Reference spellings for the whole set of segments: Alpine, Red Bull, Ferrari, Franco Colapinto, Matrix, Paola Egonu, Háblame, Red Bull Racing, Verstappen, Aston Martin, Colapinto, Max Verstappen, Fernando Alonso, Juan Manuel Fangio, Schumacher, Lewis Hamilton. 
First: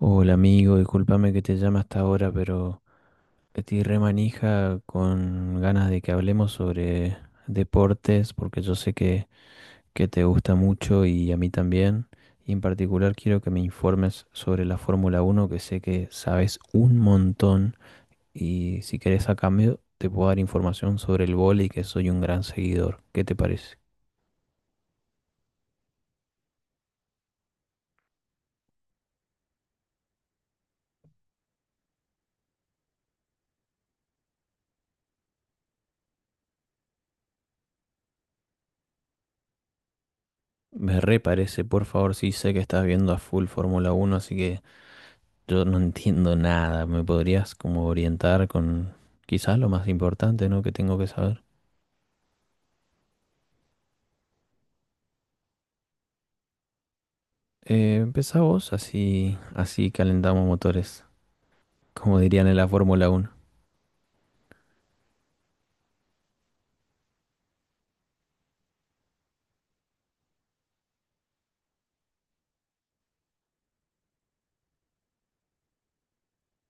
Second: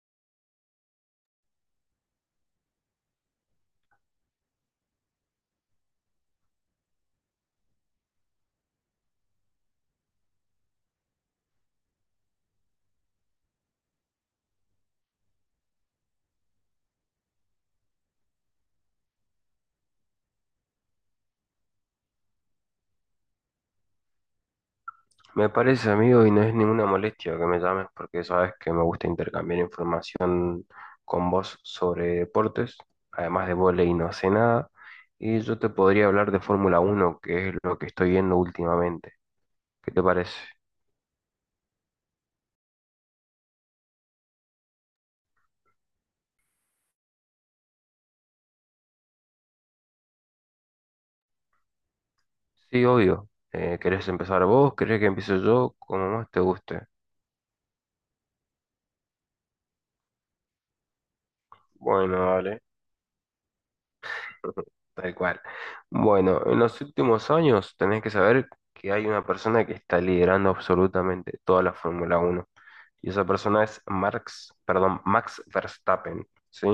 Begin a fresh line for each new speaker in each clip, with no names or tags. Hola amigo, discúlpame que te llame hasta ahora, pero estoy re manija con ganas de que hablemos sobre deportes, porque yo sé que te gusta mucho y a mí también. Y en particular quiero que me informes sobre la Fórmula Uno, que sé que sabes un montón. Y si querés a cambio, te puedo dar información sobre el vóley, que soy un gran seguidor. ¿Qué te parece?
Me parece, amigo, y no es ninguna molestia que me llames porque sabes que me gusta intercambiar información con vos sobre deportes. Además de vóley no sé nada. Y yo te podría hablar de Fórmula uno que es lo que estoy viendo últimamente. ¿Qué te parece?
Me re parece, por favor, sí sé que estás viendo a full Fórmula Uno, así que yo no entiendo nada. ¿Me podrías como orientar con quizás lo más importante, ¿no?, que tengo que saber?
Sí, obvio. ¿Querés empezar vos? ¿Querés que empiece yo? Como más te guste.
Empezá vos, así, así calentamos motores, como
Bueno,
dirían
dale.
en la Fórmula Uno.
Tal cual. Bueno, en los últimos años tenés que saber que hay una persona que está liderando absolutamente toda la Fórmula uno. Y esa persona es Max Verstappen, ¿sí?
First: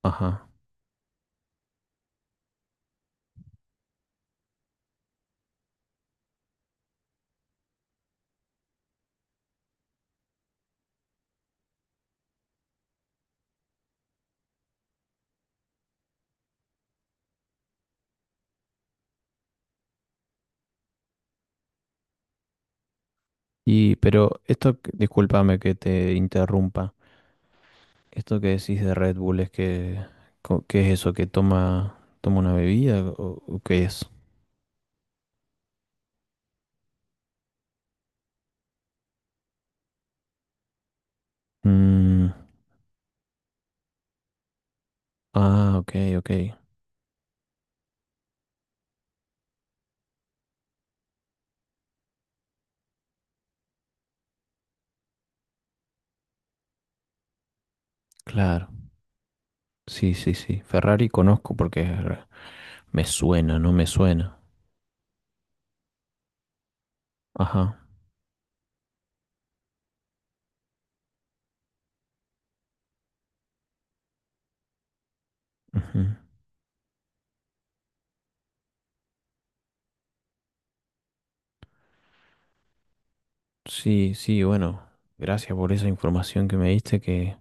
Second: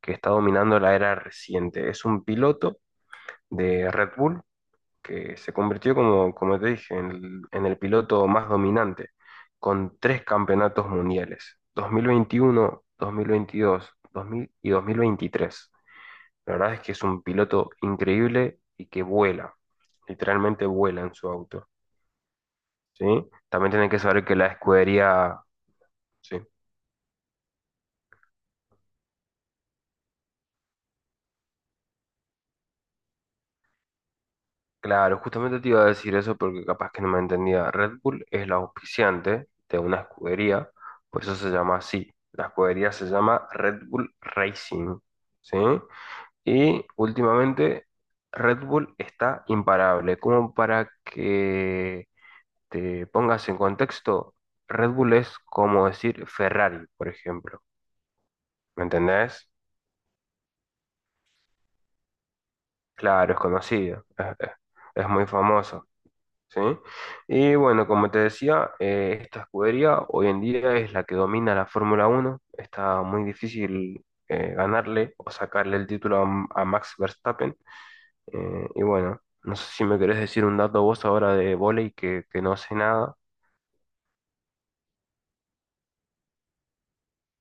Que está
Ajá.
dominando la era reciente. Es un piloto de Red Bull que se convirtió, como te dije, en el piloto más dominante, con tres campeonatos mundiales, 2021, 2022, 2000 y 2023. La verdad es que es un piloto increíble y que vuela, literalmente vuela en su auto, ¿sí? También tienen
Y
que saber que
pero
la
esto,
escudería,
discúlpame que te
sí,
interrumpa. Esto que decís de Red Bull es que, ¿qué es eso? ¿Que toma, toma una bebida o qué es?
claro, justamente te iba a decir eso porque capaz que no me entendía. Red Bull es la auspiciante de una escudería, por eso se llama así.
Mm,
La escudería se llama Red Bull Racing, ¿sí?
ah, ok, ok.
Y últimamente Red Bull está imparable. Como para que te pongas en contexto, Red Bull es como decir Ferrari, por ejemplo.
Claro.
¿Me entendés?
Sí, sí, sí. Ferrari conozco porque me
Claro, es
suena, no me
conocido,
suena.
es muy famoso. ¿Sí? Y
Ajá.
bueno, como te decía, esta escudería hoy en día es la que domina la Fórmula uno. Está muy difícil ganarle o sacarle el
Ujú.
título a, Max Verstappen. Y bueno, no sé si me querés decir un dato vos ahora de vóley que no sé nada.
Sí, sí, bueno, gracias por esa información que me diste,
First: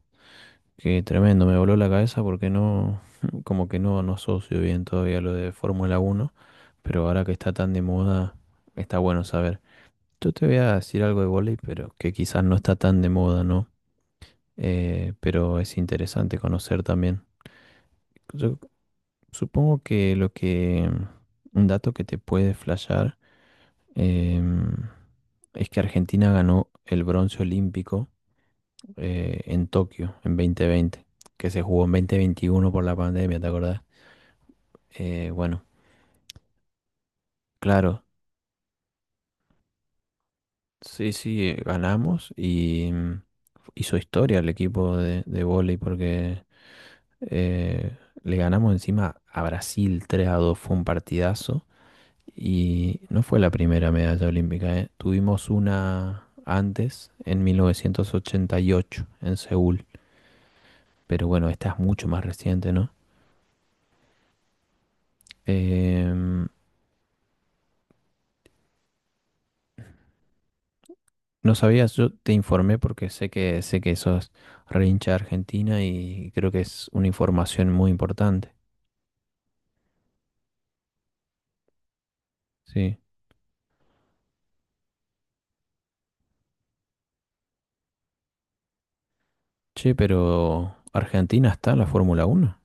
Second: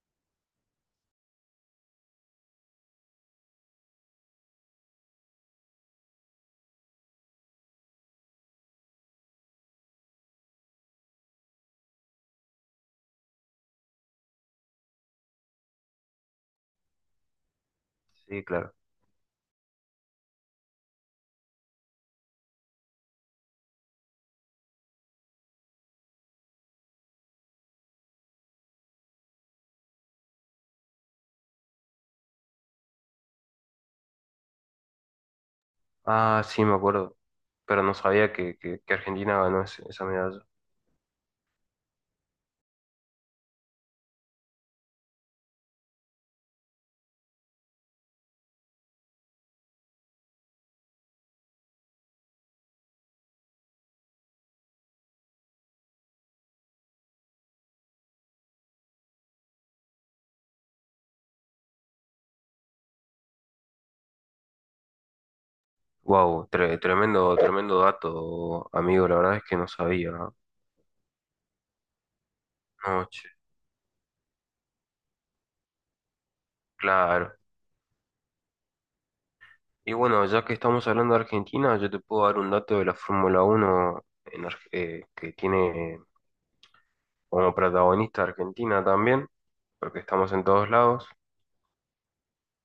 que tremendo, me voló la cabeza porque no, como que no, no asocio bien todavía lo de Fórmula Uno, pero ahora que está tan de moda, está bueno saber. Yo te voy a decir algo de vóley, pero que quizás no está tan de moda, ¿no? Pero es interesante conocer también.
Sí,
Yo
claro.
supongo que lo que, un dato que te puede flashear, em, es que Argentina ganó el bronce olímpico en Tokio en 2020, que se jugó en 2021 por la pandemia, ¿te acordás? Bueno,
Ah, sí, me acuerdo, pero no
claro,
sabía que Argentina ganó esa medalla.
sí, sí, ganamos y mm, hizo historia el equipo de vóley porque eh, le ganamos encima a Brasil 3-2, fue un partidazo y no fue la primera medalla olímpica, ¿eh? Tuvimos una antes en 1988 en Seúl, pero bueno, esta es mucho más reciente, ¿no?
Wow,
Em,
tremendo, tremendo dato, amigo. La verdad es que no sabía. ¿No?
No sabías, yo te informé
No,
porque
che,
sé que sos re hincha de Argentina y creo que es una
claro.
información muy importante.
Y bueno, ya que estamos hablando de Argentina, yo te puedo dar un dato de la
Sí.
Fórmula Uno en que tiene como protagonista Argentina también,
Che,
porque estamos en todos
pero
lados.
Argentina está en la Fórmula Uno.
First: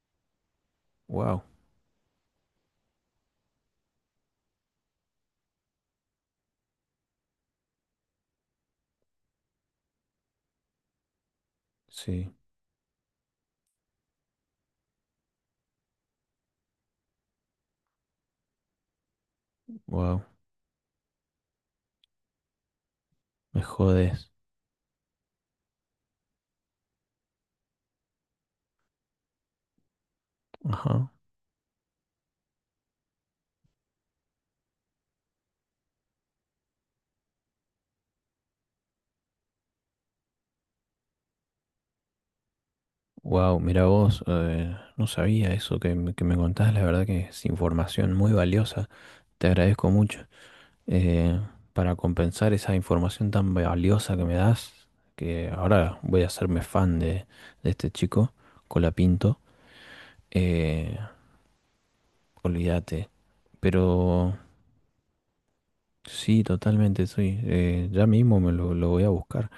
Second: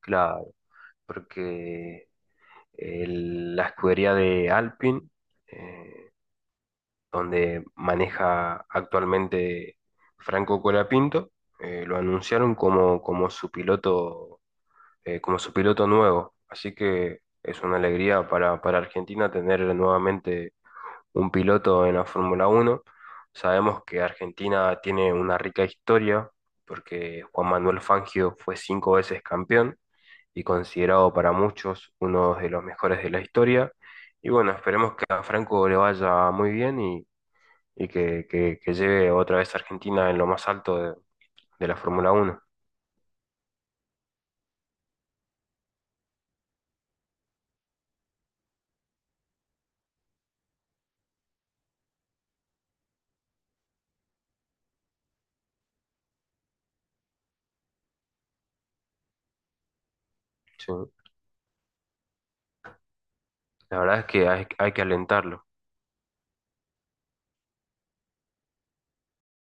Claro,
Wow.
porque la escudería de Alpine, eh, donde maneja actualmente Franco Colapinto, lo
Sí.
anunciaron como su piloto nuevo. Así que es una alegría para Argentina tener
Wow.
nuevamente un piloto en la Fórmula Uno.
Me
Sabemos que
jodes.
Argentina tiene una rica historia porque Juan Manuel Fangio fue cinco veces campeón y considerado
Ajá.
para muchos uno de los mejores de la historia. Y bueno, esperemos que a Franco le vaya muy bien y que lleve otra vez a Argentina en lo más alto de la Fórmula Uno.
Wow, mira vos, no sabía eso que, que me contás, la verdad que es información muy valiosa. Te agradezco mucho. eh, para compensar esa información tan valiosa que me das, que ahora voy a hacerme fan de este chico, Colapinto.
Sí.
Eh, Olvídate.
La verdad es que
Pero
hay que alentarlo.
sí, totalmente, sí. Ya mismo me lo voy a buscar.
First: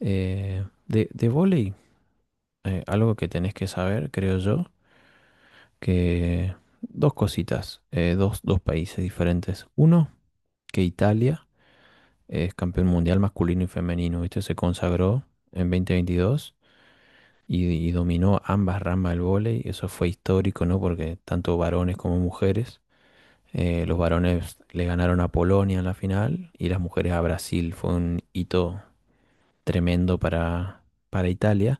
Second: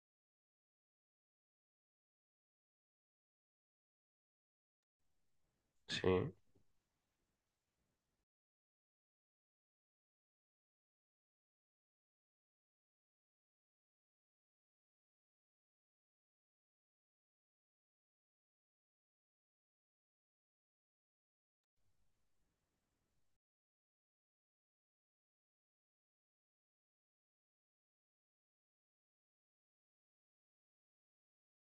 De vóley, algo que tenés que saber, creo yo,
Sí.
que dos cositas, dos, dos países diferentes. Uno, que Italia es campeón mundial masculino y femenino, ¿viste? Se consagró en 2022 y dominó ambas ramas del vóley. Eso fue histórico, ¿no? Porque tanto varones como mujeres. Los varones le ganaron a Polonia en la final y las mujeres a Brasil. Fue un hito tremendo para Italia.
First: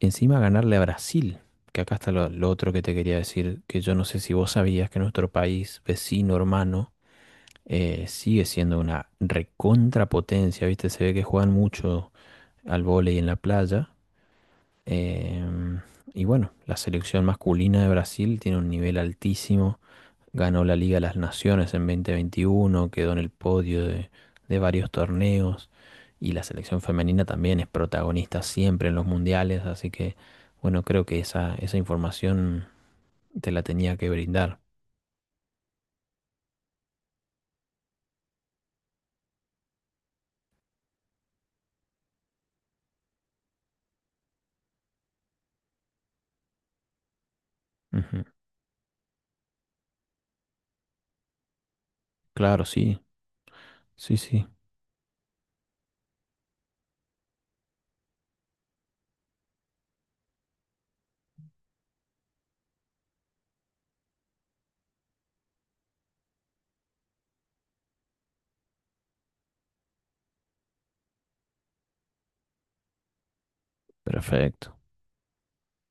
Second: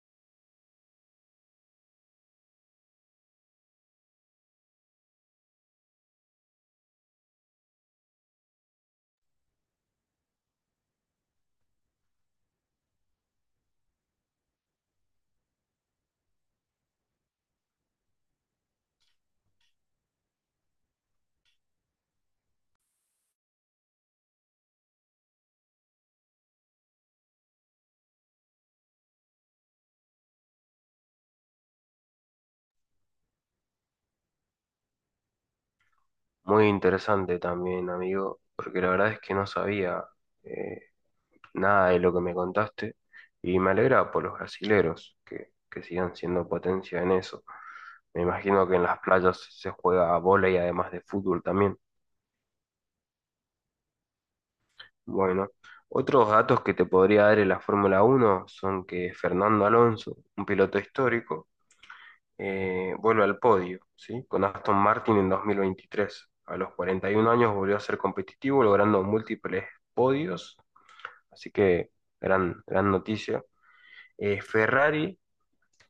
Encima ganarle a Brasil, que acá está lo otro que te quería decir, que yo no sé si vos sabías que nuestro país vecino, hermano, sigue siendo una recontrapotencia, ¿viste? Se ve que juegan mucho al vóley en la playa. Em, y bueno, la selección masculina de Brasil tiene un nivel altísimo. Ganó la Liga de las Naciones en 2021, quedó en el podio de varios torneos. Y la selección femenina también es protagonista siempre en los mundiales. Así que, bueno, creo que esa información te la tenía que brindar.
Muy interesante también, amigo, porque la verdad es que no sabía. eh, Nada de lo que me contaste y me alegra por los brasileros que sigan siendo potencia en eso. Me
Ujú.
imagino que en las playas se juega bola y además de fútbol también.
Claro, sí, sí, sí.
Bueno, otros datos que te podría dar en la Fórmula uno son que Fernando Alonso, un piloto histórico, vuelve al podio, ¿sí? Con Aston Martin en 2023. A los 41 años volvió a ser competitivo, logrando múltiples podios, así que gran, gran noticia.
Perfecto.
Ferrari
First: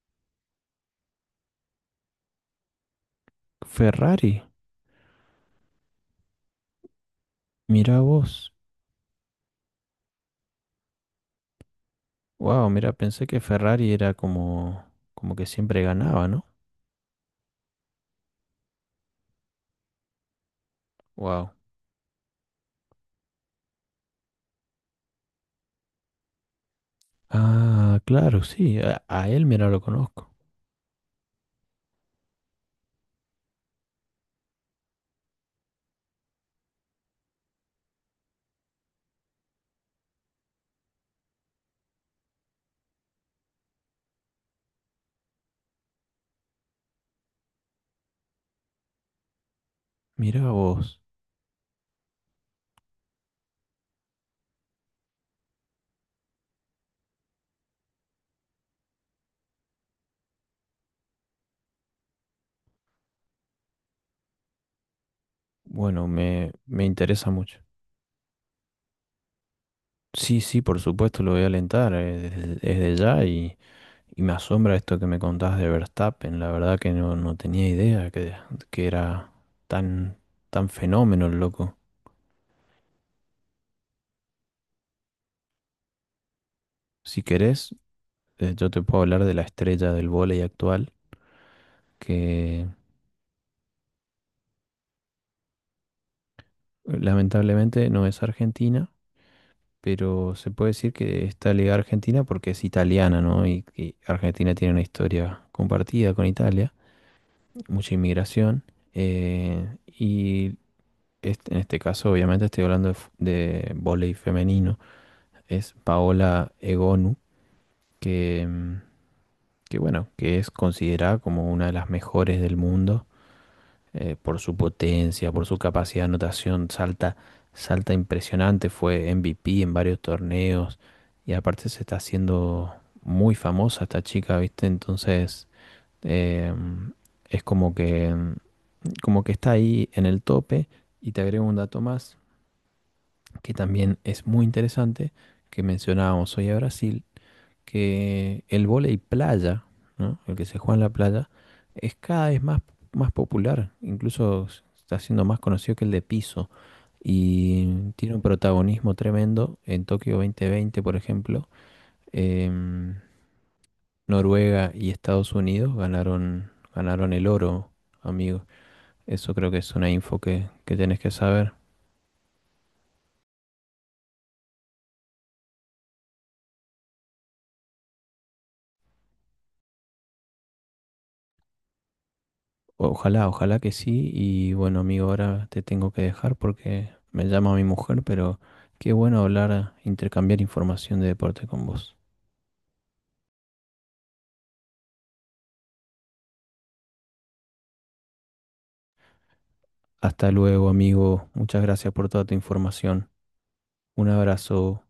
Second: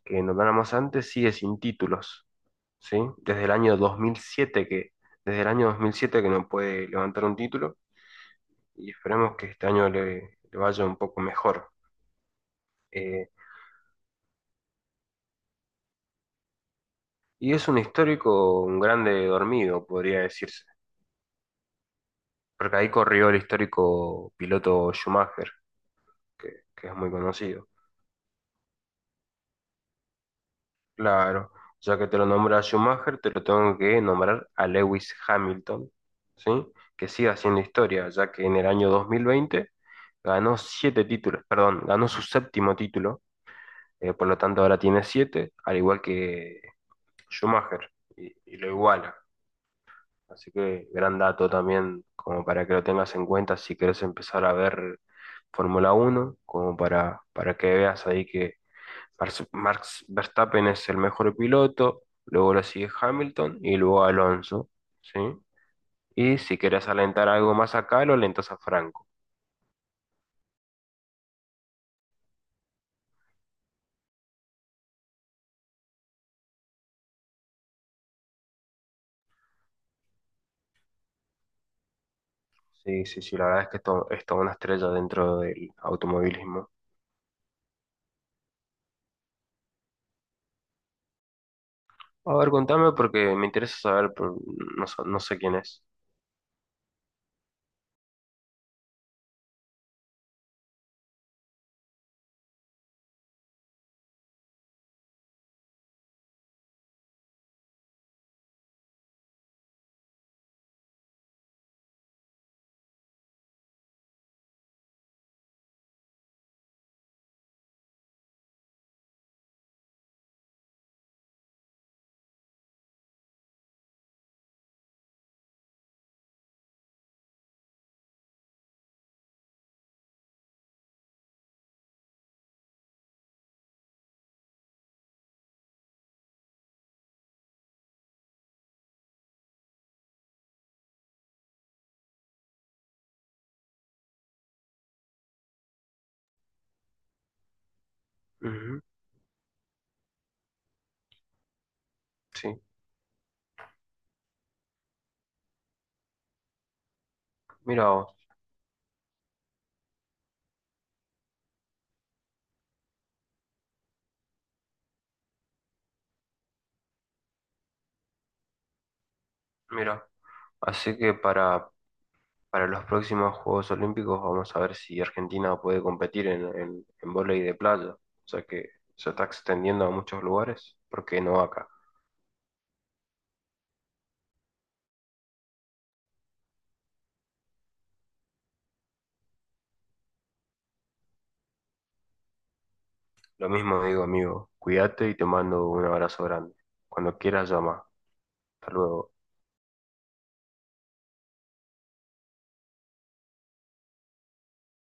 que nombramos antes sigue sin títulos, ¿sí?
Ferrari,
Desde el año 2007 que no puede levantar un título
mira vos.
y esperemos que este año le vaya un poco mejor.
Wow, mira,
Eh,
pensé que Ferrari era como, como que siempre ganaba, ¿no?
y es un histórico, un grande dormido, podría decirse,
Wow.
porque ahí corrió el histórico piloto Schumacher, que es muy conocido.
Ah, claro, sí. A él, mira, lo conozco.
Claro, ya que te lo nombré a Schumacher, te lo tengo que nombrar a Lewis Hamilton, ¿sí? Que sigue haciendo historia, ya que en el año 2020 ganó ganó su séptimo título, por lo tanto ahora tiene siete, al igual que Schumacher, y lo iguala. Así
Mira
que
vos.
gran dato también, como para que lo tengas en cuenta si quieres empezar a ver Fórmula Uno, como para que veas ahí que Max Verstappen es el mejor piloto, luego lo sigue Hamilton y luego Alonso, ¿sí?
Bueno,
Y
me,
si
me
querés alentar
interesa
algo
mucho.
más acá, lo alentas a Franco.
Sí, sí, por supuesto, lo voy a alentar desde, desde ya y me asombra esto que me contás de Verstappen. La verdad que no, no tenía idea que era tan, tan fenómeno el loco.
Sí, sí, sí, la verdad es que esto es toda una estrella dentro del automovilismo.
Si querés, yo te puedo hablar de la estrella del vóley actual,
A ver,
que
contame porque me interesa saber, pero no, no sé quién es.
lamentablemente no es argentina pero se puede decir que está ligada a Argentina porque es italiana, ¿no? Y Argentina tiene una historia compartida con Italia, mucha inmigración. eh, y en este caso, obviamente, estoy hablando de, de vóley femenino. Es Paola Egonu, que, mm, que bueno, que es considerada como una de las mejores del mundo, por su potencia, por su capacidad de anotación, salta, salta impresionante, fue MVP en varios torneos y aparte se está haciendo muy famosa esta chica, ¿viste? Entonces eh, es como que está ahí en el tope y te agrego un dato más que también es muy interesante, que mencionábamos hoy a Brasil, que el
Ujú,
vóley playa, ¿no? El que se juega en la playa, es cada vez
sí,
más, más popular, incluso está siendo más conocido que el de piso
mira
y
vos,
tiene un protagonismo tremendo en Tokio 2020, por ejemplo. em, Noruega y Estados Unidos ganaron, ganaron el oro, amigo. Eso creo que es una
mira.
info que
Así
tenés que
que
saber.
para, Para los próximos Juegos Olímpicos vamos a ver si Argentina puede competir en vóley de playa, o sea que se está extendiendo a muchos lugares, ¿por qué no acá?
Ojalá, ojalá que sí. Y bueno, amigo, ahora te tengo que dejar porque me llama mi mujer, pero qué bueno hablar, intercambiar información de deporte con vos.
Lo mismo digo, amigo, cuídate y te mando un abrazo grande. Cuando quieras, llama. Hasta luego.
Hasta luego, amigo. Muchas gracias por toda tu información. Un abrazo.